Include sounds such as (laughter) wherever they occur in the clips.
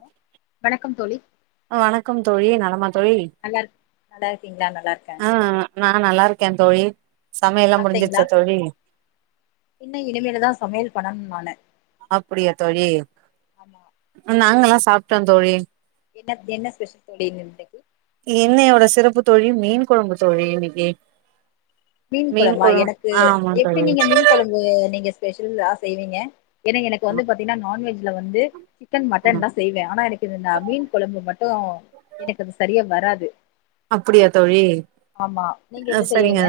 (inaudible) வணக்கம் தோழி வணக்கம் தோழி நலமா தோழி நல்லா இருக் நல்லா இருக்கீங்களா நல்லா இருக்கே ஆ நா நல்லாரு கேந் தோழி சமையல்லா சாப்ட்டீங்ளா முடிஞ்சிருச்சா தோழி இன்னு இனிமேலுதா சமையல் பண்ணனுன் நானு அப்பிடியா தோழி ஆமா நாங்கல்லா சாப்ட்டோந் தோழி என்னத் என்ன ஸ்பெஷல் தோழி (unintelligible) இன்னக்கி இன்னையோட சிறப்பு தோழி மீன் கொழம்பு தோழி இன்னிக்கி மீன் கொழம்பா எனக்கு எப்டி தோழி நீங்க மீன் கொழம்பு நீங்க ஸ்பெஷல்லா செய்வீங்க ஏனா எனக்கு வந்து பாத்தீனா நான்வெஜ்ல வந்து க்கன் மட்டன்லா செய்வே ஆனா எனக்கு இது நா மீன் கொழம்பு மட்டு எனக்கு அது சரியா வராது அப்பிடியா தோழி ஆமா நீங்க அ எப்டி சரிங்க செய்வீங்க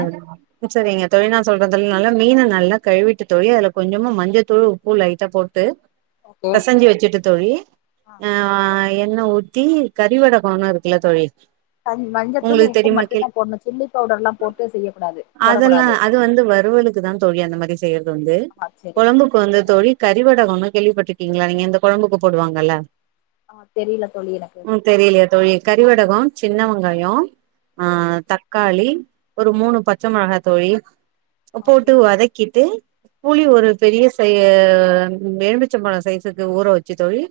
சரிங்க தோழி நா சொல்ற தோழி நல்லா மீனை நல்லா கழுவிட்டு தோழி அதுல கொஞ்சமா மஞ்சத்தூளு உப்பு லைட்டா போட்டு ஓகே பெசஞ்சி வெச்சிட்டு தோழி ஆ வ அ எண்ண ஊத்தி கறிவடகோன்னு இருக்குல்ல தோழி கஞ் மஞ்ச தூள் உங்களுக்கு உப்பு தெரியுமா கேள்வி மட்டுந்தா போட்ணு சில்லி பவுடர் எல்லாம் போட்டு செய்யக்கூடாது அதெல்லாம் போடகூடாது அது வந்து வறுவலுக்கு தா தோழி அந்த மாரி செய்யறதுண்டு ஆ செரி கொழம்புக்கு வந்து தோழி கறிவடகோனு கேள்விப்பட்ருக்கீங்ளா நீங்க இந்த கொழம்புக்கு போடுவாங்கல்ல ஆ தெரியல தோழி எனக்கு அது ம் தெரியு இல்லையா தோழி கறிவடகோ சின்னவ ங்காயோ ஆ தக்காளி ஒரு ஆ மூணு பச்ச மெளகா தோழி ஓகே போட்டு வதக்கிட்டு புளி ம் ஒரு பெரிய சைய எலுமிச்சம்பழோ சைஸுக்கு ஊற வெச்சு தோழி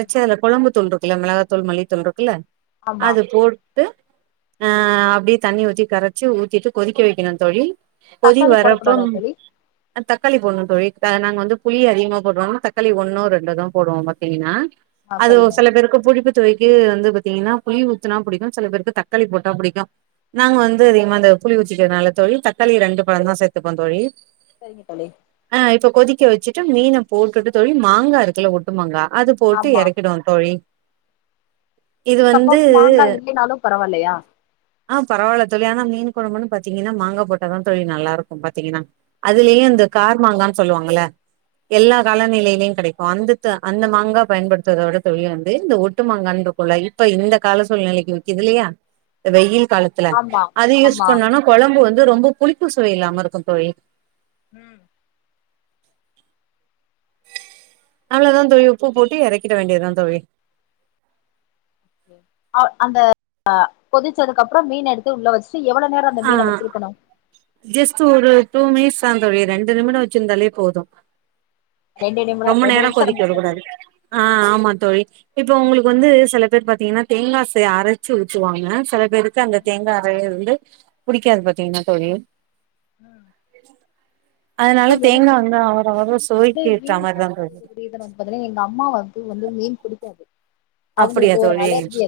ம் அதுல கொழம்பு தூள்ரு கில்ல மிளகாத்தூள் மல்லித்தூள்ருக்குல்ல ஆமா அது போ டு ஆ அப்டியே தண்ணி ஊத்தி கரைச்சு ஊத்திட்டு கொதிக்க வெக்கணு தோழி கொதி தக்காளி வரப்போம் போடக்கூடாதா தோழி அ தக்காளி போண்ணு தோழி அ நாங்க வந்து புளிய அதிகமா போட்ற (unintelligible) தக்காளி ஒன்னோ ரெண்டோதா போடுவோ பாத்தீங்கன்னா ஆ அது ஒரு சரிங்க சில பேருக்கு புளிப்பு துவைக்கு வந்து பாத்திங்கன்னா புளி ஊத்துனா புடிக்கு சில பேருக்கு தக்காளி போட்டா புடிக்கு நாங்க வந்து அதிகமா அந்த புளி ஊத்திக்கிறதனால தோழி தக்காளிய ரெண்டு பழந்தா சேத்துப்போந் தோழி செரிங்க தோழி ஆ இப்ப கொதிக்க வெச்சிட்டு மீன போட்டுட்டு தோழி மாங்கா இருக்குல்ல ஒட்டுமாங்கா அது போட்டு ஆமா எறக்கிடுவோந் தோழி இது வந்து சப்போஸ் மாங்கா இல்லைனாலு பரவால்லையா ஆ பரவால தோழி ஆனா மீனு கொழம்புன்னு பாத்திங்கன்னா மாங்கா போட்டா தாந் தோழி நல்லாருக்கு பாத்திங்கன்னா அதுலியு இந்த கார்மாங்கான் சொல்லுவாங்கள்ல எல்லா காலநிலைலியு கெடைக்கு அந்த த அந்த மாங்கா பயன்படுத்துவத வட தோழி வந்து இந்த ஒட்டு மாங்கான் ருக்குல்ல இப்ப இந்த கால சூழ்நிலைக்கு வி க்கிது இல்லையா வெயில் காலத்தில ஆமா அது யூஸ் ஆமா பண்ணோனா கொழம்பு வ ந்து ரொம்போ புளிப்பு சுவை இல்லாம இருக்கு தோழி ம் அவ்ளதா தோழி உப்பு போட்டு எறக்கிட வேண்டியதாந் தோழி ஆவ் அந்த கொதிச்சதுக்கு அப்புறோ மீன் எடுத்து உள்ள வெச்சு எவ்வளவு நேரம் அந்த ஆ மீன வச்சிருக்கணு ஜஸ்ட் ஒரு டூ மினிட்ஸ் தா தோழி ரெண்டு நிமிடம் வச்சிருந்தாலே போது ரெண்டு நிமிடோ ரொம்ப ரெண்டு நேரம் நிமிஷோ கொதிக்க விடுக்க இருந்துச்சுன்னா கூடாது போது ஆ ஆமா தோழி இப்ப உங்களுக்கு வந்து சில பேர் பாத்தீங்கன்னா தேங்காசு அரைச்சு ஊத்துவாங்க சில பே ருக்கு அந்த ம் தேங்காய் அறைய வந்து புடிக்காது பாத்தீங்கன்னா தோழி ம் அதனால தேங்காய் வந்த எப்படி வந்து மீன் சாப்பிடாதுந்து பாத்தீங்கன்னா எங்க அம்மாாவ வந்து வந்து மீன் பிடிக்காது அப்படியா அவங்களுக்கு ஒரு தோழி அலர்ஜி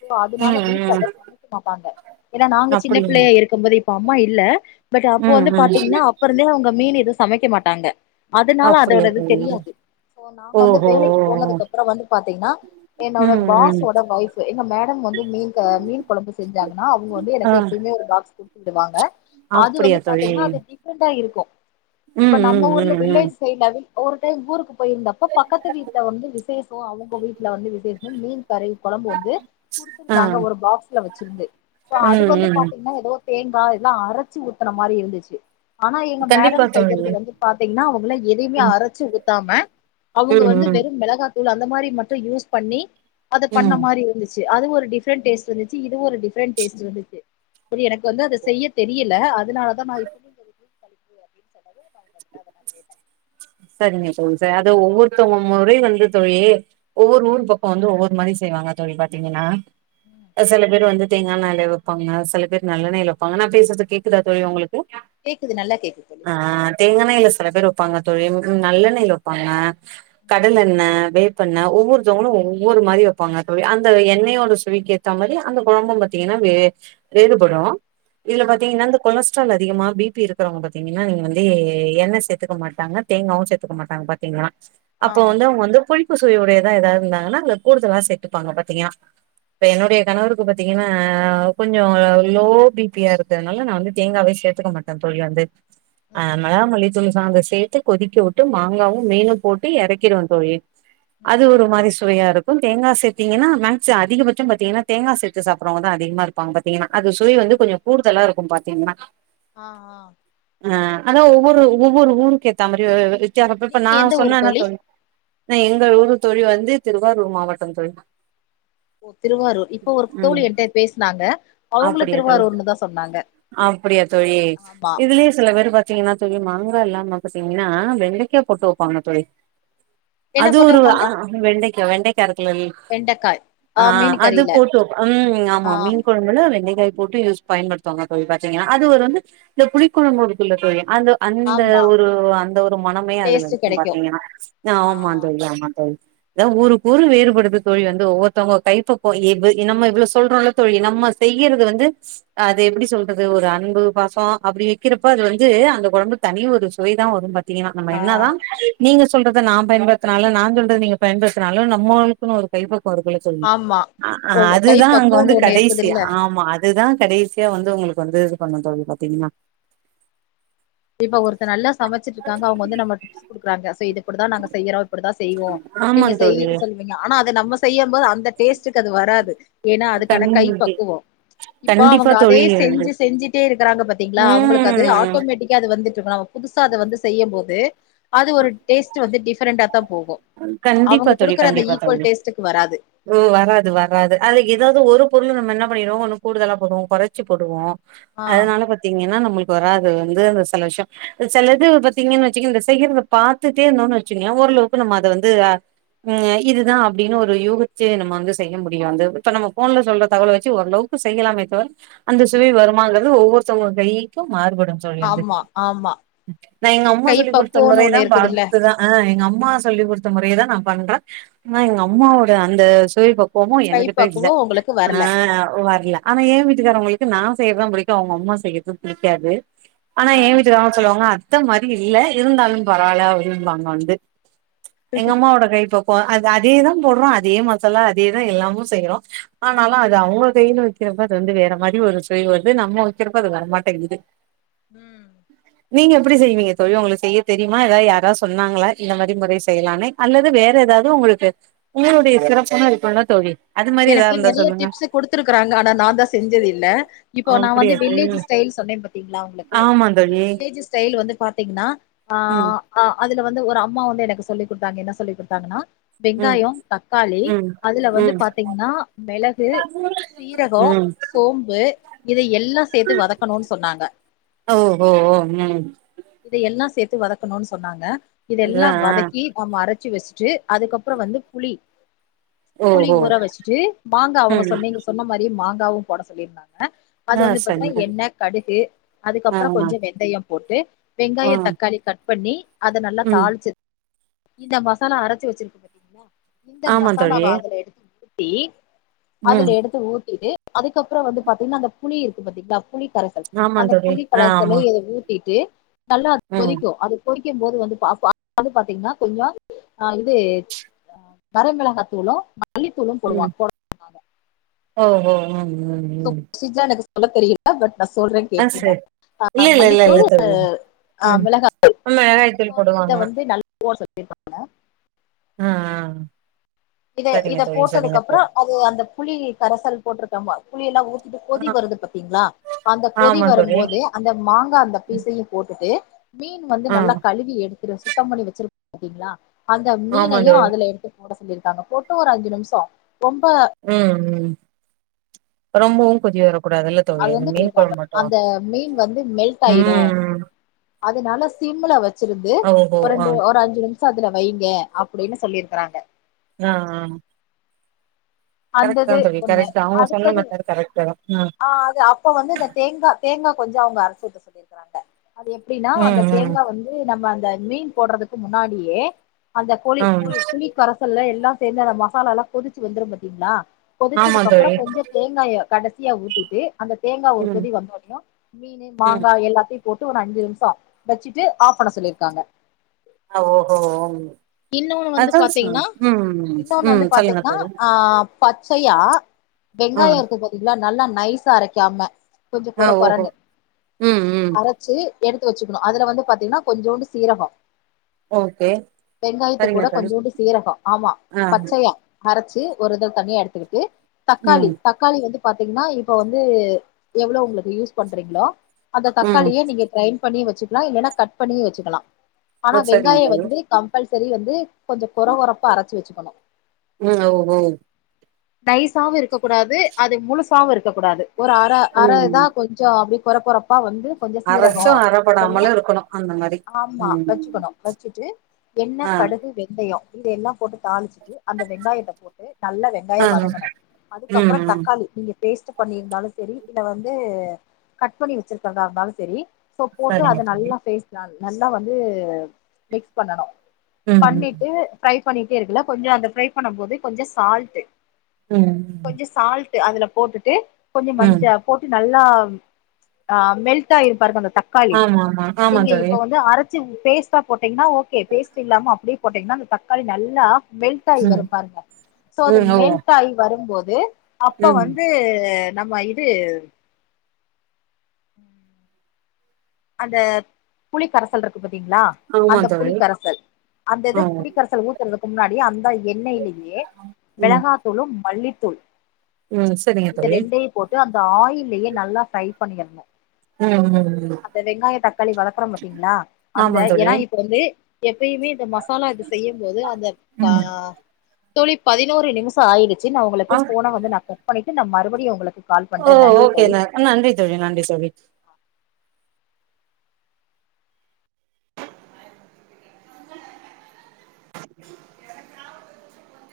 சோ அதனால ம் வீட்டல ம் அத சமைக்க மாட்டாங்க ஏன்னா நாங்க சின்ன அப்படியா பிள்ளையா இருக்கும் போது இப்ப அம்மா இல்ல பட் அப்ப ம் வந்து ம் பாத்தீங்கன்னா அப்ப இருந்தே அவங்க மீன் எத சமைக்க மாட்டாங்க அதனால அப்படியா அதோடது தோழி தெரியாது சோ நாங்க வந்து ஓஹோ வேலைக்கு போனதுக்கு அப்புறம் வந்து பாத்தீங்கன்னா என்னோட ம் ம் பாஸோட ஒயஃப் எங்க மேடம் வந்து மீன் மீன் குழம்பு செஞ்சாங்கன்னா அவங்க வந்து ஆ எனக்கு எப்புமே ஒரு பாக்ஸ் கொ விடுவாங்க அது அப்படியா வந்து தோழி பாத்தீங்கன்னா அது டிஃப்ரெண்டா இருக்கு இப்ப ம் நம்ம ம் ஊர்ல ம் ம் வில்லேஜ் சைடுல ஒரு டைம் ஊருக்கு போயிருந்தப்ப பக்கத்து வீட்ட வந்து விசேஷ அவங்க வீட்டுல வந்து விசேஷம் மீன் கறி குழம்பு வந்து ஆ குடுத்துிருந்தாங்க ஒரு பாக்ஸ்ல வச்சிருந்து சோ அது ம் வந்து ம் பாத்தீங்கன்னா ஏதோ தேங்காய் எல்லா அரைச்சு ஊத்தன மாதிரி இருந்துச்சு ஆனா எங்க கண்டிப்பா மேடம் தோழி செய்யறது ம் வந்து பாத்தீங்கன்னா அவங்கலா எதையுமே ம் அரைச்சு ஊத்தாம அவங்க வந்து ம் வெறும் மிளகாத்தூள் அந்த மாரி மட்டும் யூஸ் பண்ணி அதை பண்ண ம் மாரி இருந்துச்சு அது ஒரு டிஃப்ரெண்ட் டேஸ்ட் இருந்துச்சு இதுவு ஒரு டிஃபிரண்ட் டேஸ்ட் இருந்துுச்சு எனக்கு வந்து அதை செய்ய தெரியு ல அதனாலதா நா இப்ப (inaudible) சரிங்க சரி அதது ஒவ்வொருத்தவ முறை வந்து தோழி ஒவ்வொரு ம் ஊர் பக்கம் வந்து ஒவ்வொரு மனுஷ செய்வாங்க தோழி பார்த்தீங்கன்னா ம் சில பேர் வந்து ங்கள தேங்க எண்ணெய்ல வைப்பாங்க சில பேர் நல்ல எண்ணெய்ல வைப்பாங்க நா பேசறது கேக்குதா தோழி உங்களுக்கு கேக்குது நல்லா கேக்குது தோழி (inaudible) ஆ தேங்காண்ணெய் ல்ல சில பேரு வப்பாக ப்பாங்க தோழி நல்லெண்ணெய வைப்பாங்க ம் கடல் எண்ணெ வேப்பெண்ண ம் ஒவ்வொருத்தவங்களும் ஒவ்வொரு ஊ மாதிரி வைப்பாங்க அந்த எண்ணெயோ ஒரு சுவிக்கு ஏற்ற மாதிரி அந்த குழம்பம் பார்த்தீங்கன்னா வே வேறுபடு இதுல ம் பாத்தீங்கன்னா இந்த கொலஸ்ட்ரால் அதிகமா பி எப்பி இருக்கிறவங்க பாத்தீங்கன்னா நீங்க வந்து எண்ணெய் சேத்துக்க மாட்டாங்க தேங்காயாவும் சேத்துுக்க மாட்டாங்க பாத்தீங்கன்னா ஆ அப்போ வந்து அவங்க வந்து புளிப்பு சுவையுடையதா ஏதாவது இருந்தாங்கன்னா அது கூடுதலா சேர்த்துப்பாங்க பாத்தீங்கா இப்ப என்னுடைய கணவருக்கு பாத்தீங்கன்னா கொஞ்சம் லோ பிபியா இருக்கு அதனால நா வந்து தேங்காவ சேர்த்துக்க மாட்டே தோழி வந்து அ ம் மலா மல்லி தூ சாந்து சேர்த்து கொதிக்க விட்டு மாங்காவும் மீனும் போட்டு இறக்கிறவன் தோழி ம் அது ஒரு மாதிரி சுவையா இருக்கும் தேங்காய் சர்த்தீங்கன்னா மேக்சிம் அதிகபட்சம் பாத்திங்கன்னா தேங்காய சேர்த்த சாப்டடுறவங்க தான் அதிகமாக இருப்பாங்கா பாத்தீங்கன்னா அது சுவை வந்து ம் கொஞ்சம் கூடுதலா இருக்கும் பாத்தீங்கன்னா ஆ ஆ ஆ அதான் ஒவ்வொரு ஒவ்வொரு ஊருக்கு ஏத்த மாதிரி வித்தியாசப்ப இப்ப நீங்க எந்த நான் ஊரு சொன்னேன இல்ல தோழி எங்க ஊரு தோழி வந்து திருவாரூர் மாவட்டம் தோழி ஓ திருவாரூர் இப்ப ஒரு தோழி ம் என்கிட்ட பேசினாங்க அவங்கலும் அப்படியா தோழி திருவாரூர்னுதான் சொன்னாங்க அப்படியா தோழி ஆமா இதுலயே சில பேரு பாத் பாத்தீங்கன்னா தோழி மாங்காய எல்லாம பாத்தீங்கன்னா வெண்டைக்கா போட்டு வைப்பாங்க தோழி என்ன அது போட்டு ஒரு வப்பாங்க வெண்டைக்கா வெண்டைக் ல வெண்டக்காய் ஆ மீன் அது கறில போட்டு ம் ஆமா ஆ மீன் கொழம்புல வெண்டை போட்டுயூஸ் பயன்படுத்துவாங்க தோழி பாத்தீங்கன்னா அது ஒரு வந்து இந்த புளிக்குழம்பு (unintelligible) டுத்துள்ள தோழி அந்த அந்த ஆமா ஒரு அந்த ஒரு மனமே அதுல டேஸ்ட் இருக்கும் கெடைக்கு பார்த்தீங்கன்னா ஆ ஆமா தோழி ஆ ஆம் அதான் ஊருக் ஊரு வேறுபடுது தோழி வந்து ஒவ்வொத்தவங்க கைப்பக்குவம் நம்ம இவ்வளோ சொல்றோம்ல்ல தோழி நம்ம செய்யரது வந்து அது எப்படி சொல்றது ஒரு அன்பு பாசம் அப்படி வைக்கிறப்ப அது வந்து அந்த குலம்பு தனி ஒரு ருசி சுவை தான் வரும் பாத்தீங்கன்னா நம்ம ஆ என்ன தான் நீங்க சொல்றதை நான் பயன்படுத்தினாலும் நான் சொல்றது நீங்க பயன்படுத்தினாலும் நம்மளுக்கு ஒரு கைப்பக்கு போறக்குள்ள சொல்னு ஆமா அ அ ஓ, அது கை தா அங்க வந்து பக்குவம்னு ஒண்ணு கடைசி இருக்குதுல்ல ஆமா அது தா கடைசியா வந்து உங்களுக்கு வந்து இது பண்ண தோழி பாத்தீங்ன்னா இப்ப ஒருத்த நல்லா சமச்சிட்ருக்காங்க அவங்க வந்து நமக் டிப்ஸு குடுக்கறாங்க சோ இது இப்டி தா நாங்க செய்யறோ அப்டி தா செய்வோ ஆமா நீங்க தோழி செய்யின் சொல்வீங்க ஆனா அத நம்ம செய்யும்போது அந்த டேஸ்ட்டுக்கு அது வராது ஏனா கண் அதுக்கான கை பக்குவோ இப்ப அவங்க கண்டிப்பா அதே தோழி வந்து செஞ்சு செஞ்சுட்டே இருக்கறாங்க பாத்தீங்ளா அவுங்களுக்கு அது ம் ஆட்டோமேட்டிக் (unintelligible) நாம புதுசா அத வந்து செய்யம்போது அது ஒரு டேஸ்ட்டு வந்து டிஃப்ரெண்டா தா போகு கண்டிப்பா அவங்க தோழி குடுக்குற அந்த கண்டிப்பா ஈக்குவல் தோழி டேஸ்ட்டுக்கு வராது ஓ வராது வராது அதுல ஆமா. எதாவது ஒரு பொருளு நம்ம என்ன பண்ணீருவோ ஒன்னு கூடுதலா போடுவோ கொறச்சு போடுவோ ஆ அதுனால பாத்தீங்கன்னா நம்மளுக் வராது அதுல வந்து அந்த செல விஷ்யோ செலது பாத்தீங்கன் வச்சுக்கிங்க செய்யறத பாத்துட்டே இர்ந்தோனு வச்சுக்கிங்க ஓரள வு நம்ம அத வந்து அ இதுதா அப்டினு ஒரு யூகிச்சு நம்ம வந்து செய்ய முடியு வந்து இப்ப நம்ம ஃபோன்ல சொல்ற தகவல வெச்சி ஓரளவுக் கு செய்யலாமே தவர அந்த சுவை ம் வருமாங்கறது ஒவ்வொருத்தவங்க கைக்கு மாறுபடும் தோழி வந்து ஆமா ஆமா நா எங்கம்மா கை சொல்லி் குடுத்த பக்குவோன்னு முறை தா ஒண்ணு இருக்குதுல்ல பாத்து தா ஆ எங்கம் மா சொல்லிக் குடுத்த முறைய தா நா பண்றே ஆனா எங்கம்மாவோட அந்த சுவைப்பக் குவமு கை எங்ககிட்ட இல்ல பக்குவோ உங்களுக்கு ஆ வரல வர்ல ஆனா ஏ வீட்டுக்காரவங்கள்க்கு நா செய்யறதா பிடிக்கு அவங்க அம்மா செய்யறது பிடிக்காது ஆனா ஆ எ வீட்டுக்காரங்க சொல்லுவாங்க அத்த மாரி இல்ல இருந்தாலு பரவால்ல அப்டிம்பாங்க வந்து எங்கம்மாவோட கைப்பக்குவோ அது அதே தா போட்றோ அதே மசாலா அதே தா எல்லாமு செய்றோ ஆ ஆனாலு அது அவுங்க கை இர்ந்து வெ க்கிறப்ப அது வந்து வேற மாரி ஒரு சுவை வருது நம்ம வெக்கிறப்ப அது வரமாட்டேங்குது ம் நீங்க எப்பிடி செய்வீங்க தோழி உங்களுக்கு செய்ய தெரியுமா எதா யாரா சொன்னாங்களா இந்த மாதிர் முறை செய்யலானு அல்லது வேற எதாவது உங்களுக்கு உங்களுடைய சிறப்புன்னா (inaudible) என்ன தோழி அது மாரி ஏதா எனக்கு இருந்தா நெறைய சொல்லுங்க டிப்ஸு குடுத்துருக்கறாங்க ஆனா நா தா செஞ்சதில்ல இப்ப நா வந்து அப்டியா தோழி வில்லேஜு ஸ்டைல் சொன்னே பாத்தீங்ளா உங்களுக்கு ஆமா சோ தோழி வில்லேஜு ஸ்டைலு வந்து பாத்தீங்ன்னா அ ம் ஆ அதுல வந்து ஒரு அம்மா வந்து எனக்கு சொல்லி் குடுத்தாங்க என்ன சொல்லி் குடுத்தாங்கன்னா ம் வெங்காயோ, தக்காளி ம் அதுல வந்து ம் பாத்தீங்ன்னா மெளகு சீரகோ, ம் சோம்பு இத எல்லா சேத்து வதக்கனு சொன்னாங்க ஓ ஓ ஓ ம் எல்லா சேத்து வதக்கனு சொன்னாங்க, இதெல்லா அதா வதக்கி நம்ம அரச்சு வெச்சிட் டு அதுக்கப்றோ வந்து புளி ம் ம் ச்சிட்டு மாங்கா அவுங்க சொன் நீங்க சொன்ன மாரியே மாங்காவு போட சொல்லிர்ந்தாங் க அது ஆ வந்து பாத்தீனா சரி தோழி எண்ண, கடுகு, ஆ அதுக்கப்றோ ஆ கொஞ்ச வெந்தயோ போட்டு ஆ வெங்காயோ, தக்காளி கட் பண்ணி அத நல்லா ம் தாளிச்சு இந்த மசாலா அரச்சு வெச்சிருக்கு பாத்தீங்ளா, இந்த ஆமா மசாலாவ தோழி அதுல எடுத்து ஊத் தி ம் அதுல எடுத்து ஊத்திட்டு அதுக்கப்றோ வந்து பாத்தீங்னா, அந்த புளி இருக்கு பாத்தீங்களா புளி கரசல் ஆமா அந்த தோழி புளி ஆ கரசல்லு ஆமா இத ஊத்திட்டு நல்லா அத் ம் கொதிக்கு அது கொதி க்கும் போது வந்து பா பா (inaudible) பாத்தீங்னா கொஞ்சோ ஆ இது வரமிளஹா தூளு, மல்லித்தூளு ம் போடுவாங்க (inaudible) ஓ ஓ ம் ம் (inaudible) ம் ஜ்ஜா எனக்கு சொல்ல தெரியில பட் நா சொல்றேன் ஆ கேட்டீனா சரி ஆ இல்ல இல்ல இல்ல இல்ல மல்லித்தூள் அ ஆ மிளகா (inaudible) காயத்தூள் போடுவாங்க (inaudible) ணு ஆ ஆ இத சரிங்க இத தோழி சரிங்க போட்டதுக்கப்புறோ தோழி அது அந்த புளி கரசல் போட்ருக்கமா புளியெல்லா ஊத் இது ஆ கொதி வருது பாத்தீங்ளா அந்த கொதி ஆமா தோழி வரம்போதே அந்த மாங்கா அந்த பீசையு போட்டுட்டு மீன் வந்து ஆ நல்லா கழுவி எடுத்துரு சுத்தம் பண்ணி வச்சிருப்போ பாத்தீங்களா அந்த ஆமா மீனயு தோழி அதுல எடுத்து போட சொல்லிருக்காங்க போட்டு ஒரு அஞ்சி நிமிஷோ ம் ம் ரொம்பவு கொதி வரக் கூடாதுல்ல அது தோழி அந்த வந்து மீன் சொல்லியிருக்காங்க கொழம்பு மட்டு அந்த மீன் வந்து மெல்ட் ஆயிரும் ம் அதனால சிம்ல வச்சிருந்து ஓஹோ ஒரு ஆ ரெண்டு ஒரு அஞ்சி நிமி ஷோ அதுல வைங்க அப்டின்னு சொல்லியிருக்குறாங்க ஆ ஆ கரெட் தா அந்தது தோழி ஒண்ணு கரெட் தா அவங்க சொன்ன அடுத்தது மெத்தேட் கரெட் தா ம் ஆ அது அப்ப வந்து அத தேங்கா தேங்கா கொஞ்சோ அவங்க அரச்சூத்த சொல்லிருக்காங்க அது எப்டின்னா அந்த ம் ம் தேங்கா வந்து நம்ப அந்த மீன் போட்றதுக்கு முன்னாடியே அந்த கொழி ம் பு புளி கரசல்ல எல்லா சேந்து அந்த மசாலாலா கொதிச்சு வெந்துரு பாத்திங்ளா ஆமா கொதிச்சதுக்கு அப்றோ தோழி கொஞ்சோ தேங்காய கடசியா ஊத்திட்டு அந்த தேங்கா ஒரு ம் கொதி வந்தோனயு மீனு ம் மாங்கா எல்லாத்தையு போட்டு ஒரு அஞ்சி நிமிஷோ வச்சிட்டு ஆப் பண்ண சொல்லிருக்காங்க ஆ ஓஹோ இன்னொன்னு வந்து அதா பாத்தீங்ன்னா சொன் ம் இன்னொன்னு ம் வந்து சொல்லுங்க பாத்தீங்ன்னா தோழி ஆஹ் பச் சயா ஆ வெங்காயோ இருக்கு பாத்தீங்ளா நல்லா நைஸா அரைக்காம கொஞ்சோ ஆ கொற ஓஹோ கொறன்னு ம் ம் அரச்சி எடுத்து வச்சுக்கனு அதுல வந்து பாத்தீங்கன்னா கொஞ்சூன்டு சீரகோ ஓகே வெங்காயத்த சரிங்க குட தோழி கொஞ்சுண்டு சீரகோ ஆமா ஆ பச்சையா அரச்சி ஒரு இதுல தனியா எடுத்துக்கிட்டு தக்காளி ம் தக்காளி வந்து பாத்தீங்கன்னா இப்ப வந்து எவ்ளோ ஒங்ளுக்கு யூஸ் பண்றீங்களோ அந்த ம் தக்காளியே நீங்க ட்ரைன் பண்ணியு வச்சுக்லா இல்லனா கட் பண்ணியு வச்சுகலா ஆனா ஆ சரிங்க வெங்காய தோழி வந்து கம்பல்சரி வந்து கொஞ்சோ கொர கொரபா அரச்சி வச்சுகனு ம் ஓஹோ நைசாவு இருக்க கூடாது அது முழுசாவு இருக்க கூடாது ஒரு அர அர ம் இதா கொஞ்சோ அப்டி கொர கொரப்பா வந் து கொஞ்சோ சீரகோ அரைச்சும் இதெல்லா அறப்படாமலும் இருக்கணும் அந்த மாரி ஆமா ம் வச்சுக்கனு வச்சிட்டு எண்ணெ ஆ கடுகு வெந்தயோ இத எல்லா போட்டு தாளிச்சிட்டு அந்த வெங்காயத்த போட்டு நல்லா வெங்காயோ ஆ வதங்கனு ம் அதுக்கப்றோ தக் ம் நீங்க பேஸ்ட்டு பண்ணிருந்தாலும் செரி இல்ல வந்து கட் பண்ணி வச்சிருக்கிறதா இருந்தாலு சரி சோ போட்டு சரிங்க அத தோழி நல்லா பேஸ் நல்லா வந்து மிக்ஸ் பண்ணனு ம் பண்ணிட்டு ஃப்ரை பண்ணிட்டே இருக்கலா கொஞ்சோ அத ஃப்ரை பண்ண போது கொஞ்சோ சால்ட்டு ம் அதுல போட்டுட்டு கொஞ்சோ ம் ம் மஞ்ச போட்டு நல்லா ஆ மெல்டா ஆயிருப்பாருங்க அந்த தக்காளி ஆமா ஆமா ஆமா நீங்க தோழி இப்ப வந்து அரச் சி பேஸ்ட்டா போட்டீங்கன்னா ஓகே பேஸ்ட் இல்லாம அப்டியே போட்டீங்கன்னா அந்த தக்காளி நல்லா மெல்ட்டாய் ம் வரு பாருங்க சோ அது ம் ஓ மெல்ட்டாயி வரும்போது அப்ப ம் வந்து நம்ப இது அந்த புளி கரசல் இருக்கு பாத் திங்ளா ஆமா அந்த தோழி புளிக்கரசல் அந்த ஆ இது புளிக்கரசல் ஊத்தறதுக்கு முன்னாடி அந்த எண்ணெய்லியே ம் மிளகாத்தூளு மல்லித்தூள் ம் சரிங்க இந்த தோழி ரெண்டையு போட்டு அந்த ஆயில்லயே நல்லா ஃப்ரை பண்ணியர்னு ம் ம் ம் அந்த வெங்காயோ தக்காளி வதக்குறோ பாத்தீங்களா அந்த ஆமா ஏனா தோழி இப்போ வந்து எப்பயுமே இந்த மசாலா செய்யம் போது அந்த பா ம் தோழி பதினோரு நிமிஷோ ஆயிடுச்சி நா ஆ ஒங்ளுக்கு ஃபோன வந்து நா கட் பண்ணிட்டு நா மறுபடியு ஒங்ள ஓ ஓகே ந நன்றி தோழி நன்றி தோழி